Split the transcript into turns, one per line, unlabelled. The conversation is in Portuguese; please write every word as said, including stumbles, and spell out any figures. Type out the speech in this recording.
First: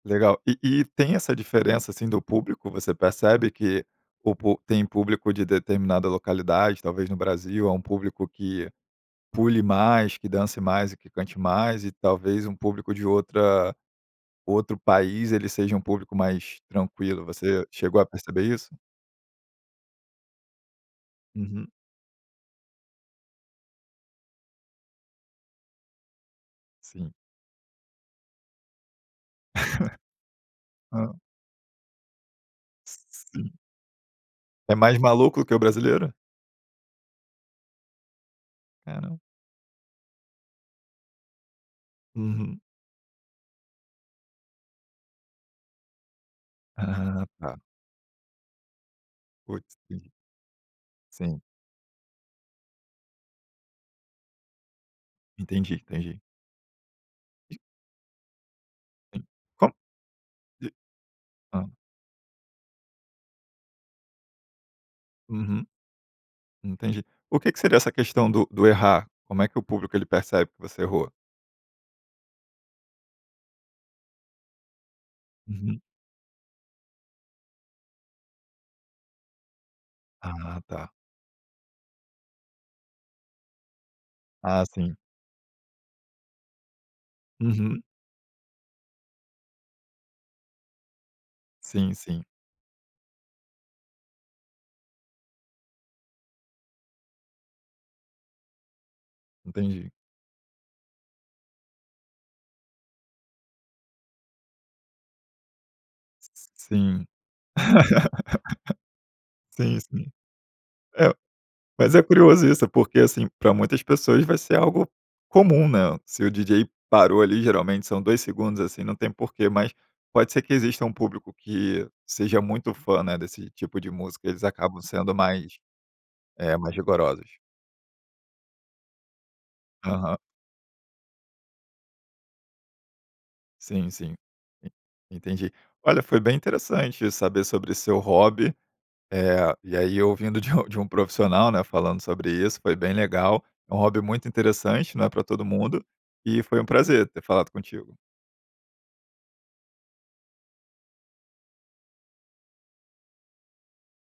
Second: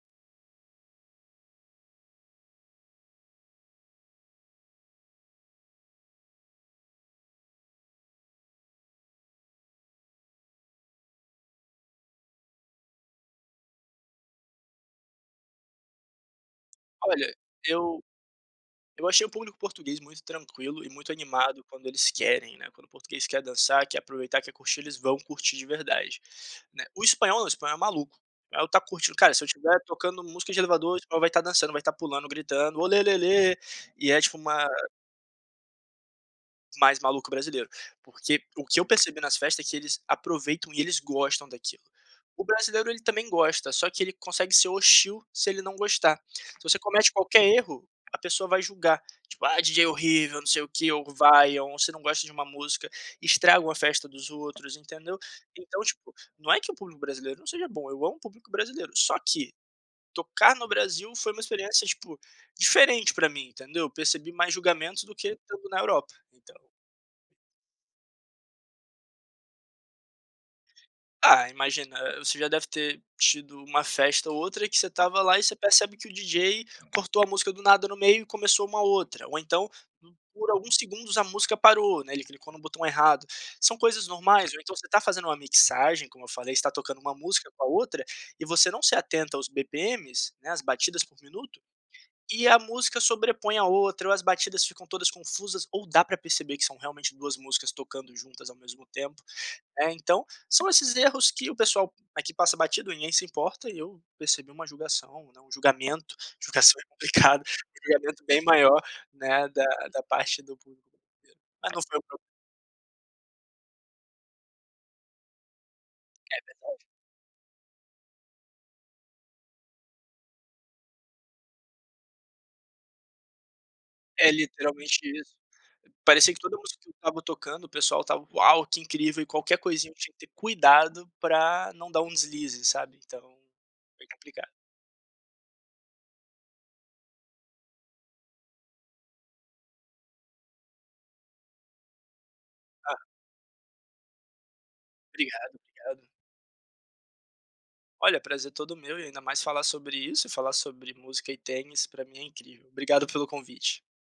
Legal. E e tem essa diferença assim do público? Você percebe que o tem público de determinada localidade, talvez no Brasil, é um público que pule mais, que dance mais e que cante mais, e talvez um público de outra outro país ele seja um público mais tranquilo.
Olha,
Você chegou
eu
a perceber isso?
achei o público português muito tranquilo e muito animado
Uhum.
quando eles querem, né, quando o português quer dançar, quer aproveitar, quer curtir, eles vão curtir de verdade né. O
Sim.
espanhol não, o espanhol é maluco, é o estar curtindo, cara, se eu estiver tocando música de elevador
Hã.
vai estar dançando vai estar pulando gritando
Hum.
olelele, e é tipo uma
É mais maluco que o brasileiro?
Mais maluco que o brasileiro, porque o que eu percebi
Caram
nas festas é que eles aproveitam e eles gostam daquilo. O
Uhum.
brasileiro ele também gosta só que ele consegue ser hostil se ele não gostar. Se você comete
Aham
qualquer
tá.
erro, a pessoa vai julgar, tipo ah
Putz
DJ
grila.
horrível não sei o que, ou
Sim.
vaia, ou você não gosta de uma música, estragam a festa dos outros entendeu.
Entendi,
Então tipo,
entendi.
não é que o público brasileiro não seja bom, eu amo o público brasileiro, só
Hum
que
co
tocar no
de
Brasil foi uma
hã.
experiência tipo diferente pra mim entendeu? Eu percebi mais julgamentos do que
Uhum.
na Europa. Então
Entendi. O que que seria essa questão do do errar? Como é que o público ele percebe que você errou?
Ah imagina, você já deve ter tido uma festa ou outra que você estava lá e você
Uhum.
percebe que o DJ cortou a música do nada no meio e começou uma outra, ou então por
Ah
alguns
tá.
segundos a música parou, né, ele clicou no botão errado, são coisas normais ou
Ah,
então você
sim.
tá fazendo uma mixagem como eu falei você tá tocando uma música com a
Uhum.
outra, e você não se atenta aos bpm's, né, as batidas por minuto,
Sim sim.
e a música sobrepõe a outra ou as batidas ficam todas confusas ou dá pra perceber que são realmente duas músicas tocando juntas ao mesmo tempo,
Entendi.
né, então são esses erros que o pessoal aqui passa batido ninguém se importa e eu percebi uma julgação, né, um julgamento, julgação é
Sim.
complicado, julgamento bem maior, né, da
Sim,
da
sim.
parte do pu
É.
eiro, mas não
Mas
foi
é
um proble
curioso isso, porque assim, pra muitas pessoas vai ser algo comum, né, se o
É
DJ
verdade.
parou ali, geralmente são dois segundos assim, não tem porquê, mas pode ser que exista um público que seja muito fã, né, desse tipo de música,
É
eles acabam
literalmente
sendo
isso,
mais,
parecia que toda
eh, mais
música estava
rigorosos.
tocando o pessoal estava: "Uau, que incrível" e qualquer coisinha tinha
Aham.
que ter cuidado pra não dar um deslize sabe então,
Sim,
é
sim.
complicado.
En entendi. Olha, foi bem interessante saber sobre seu hobby. Eh, e aí eu ouvindo de um de um profissional, né, falando sobre isso, foi bem
Ah.
legal. É um hobby muito interessante, né, pra todo
Obrigado
mundo,
obrigado.
e foi um prazer ter falado contigo.
Olha, prazer todo meu e ainda mais falar sobre isso e falar sobre música e tênis pra mim é incrível, obrigado pelo convite.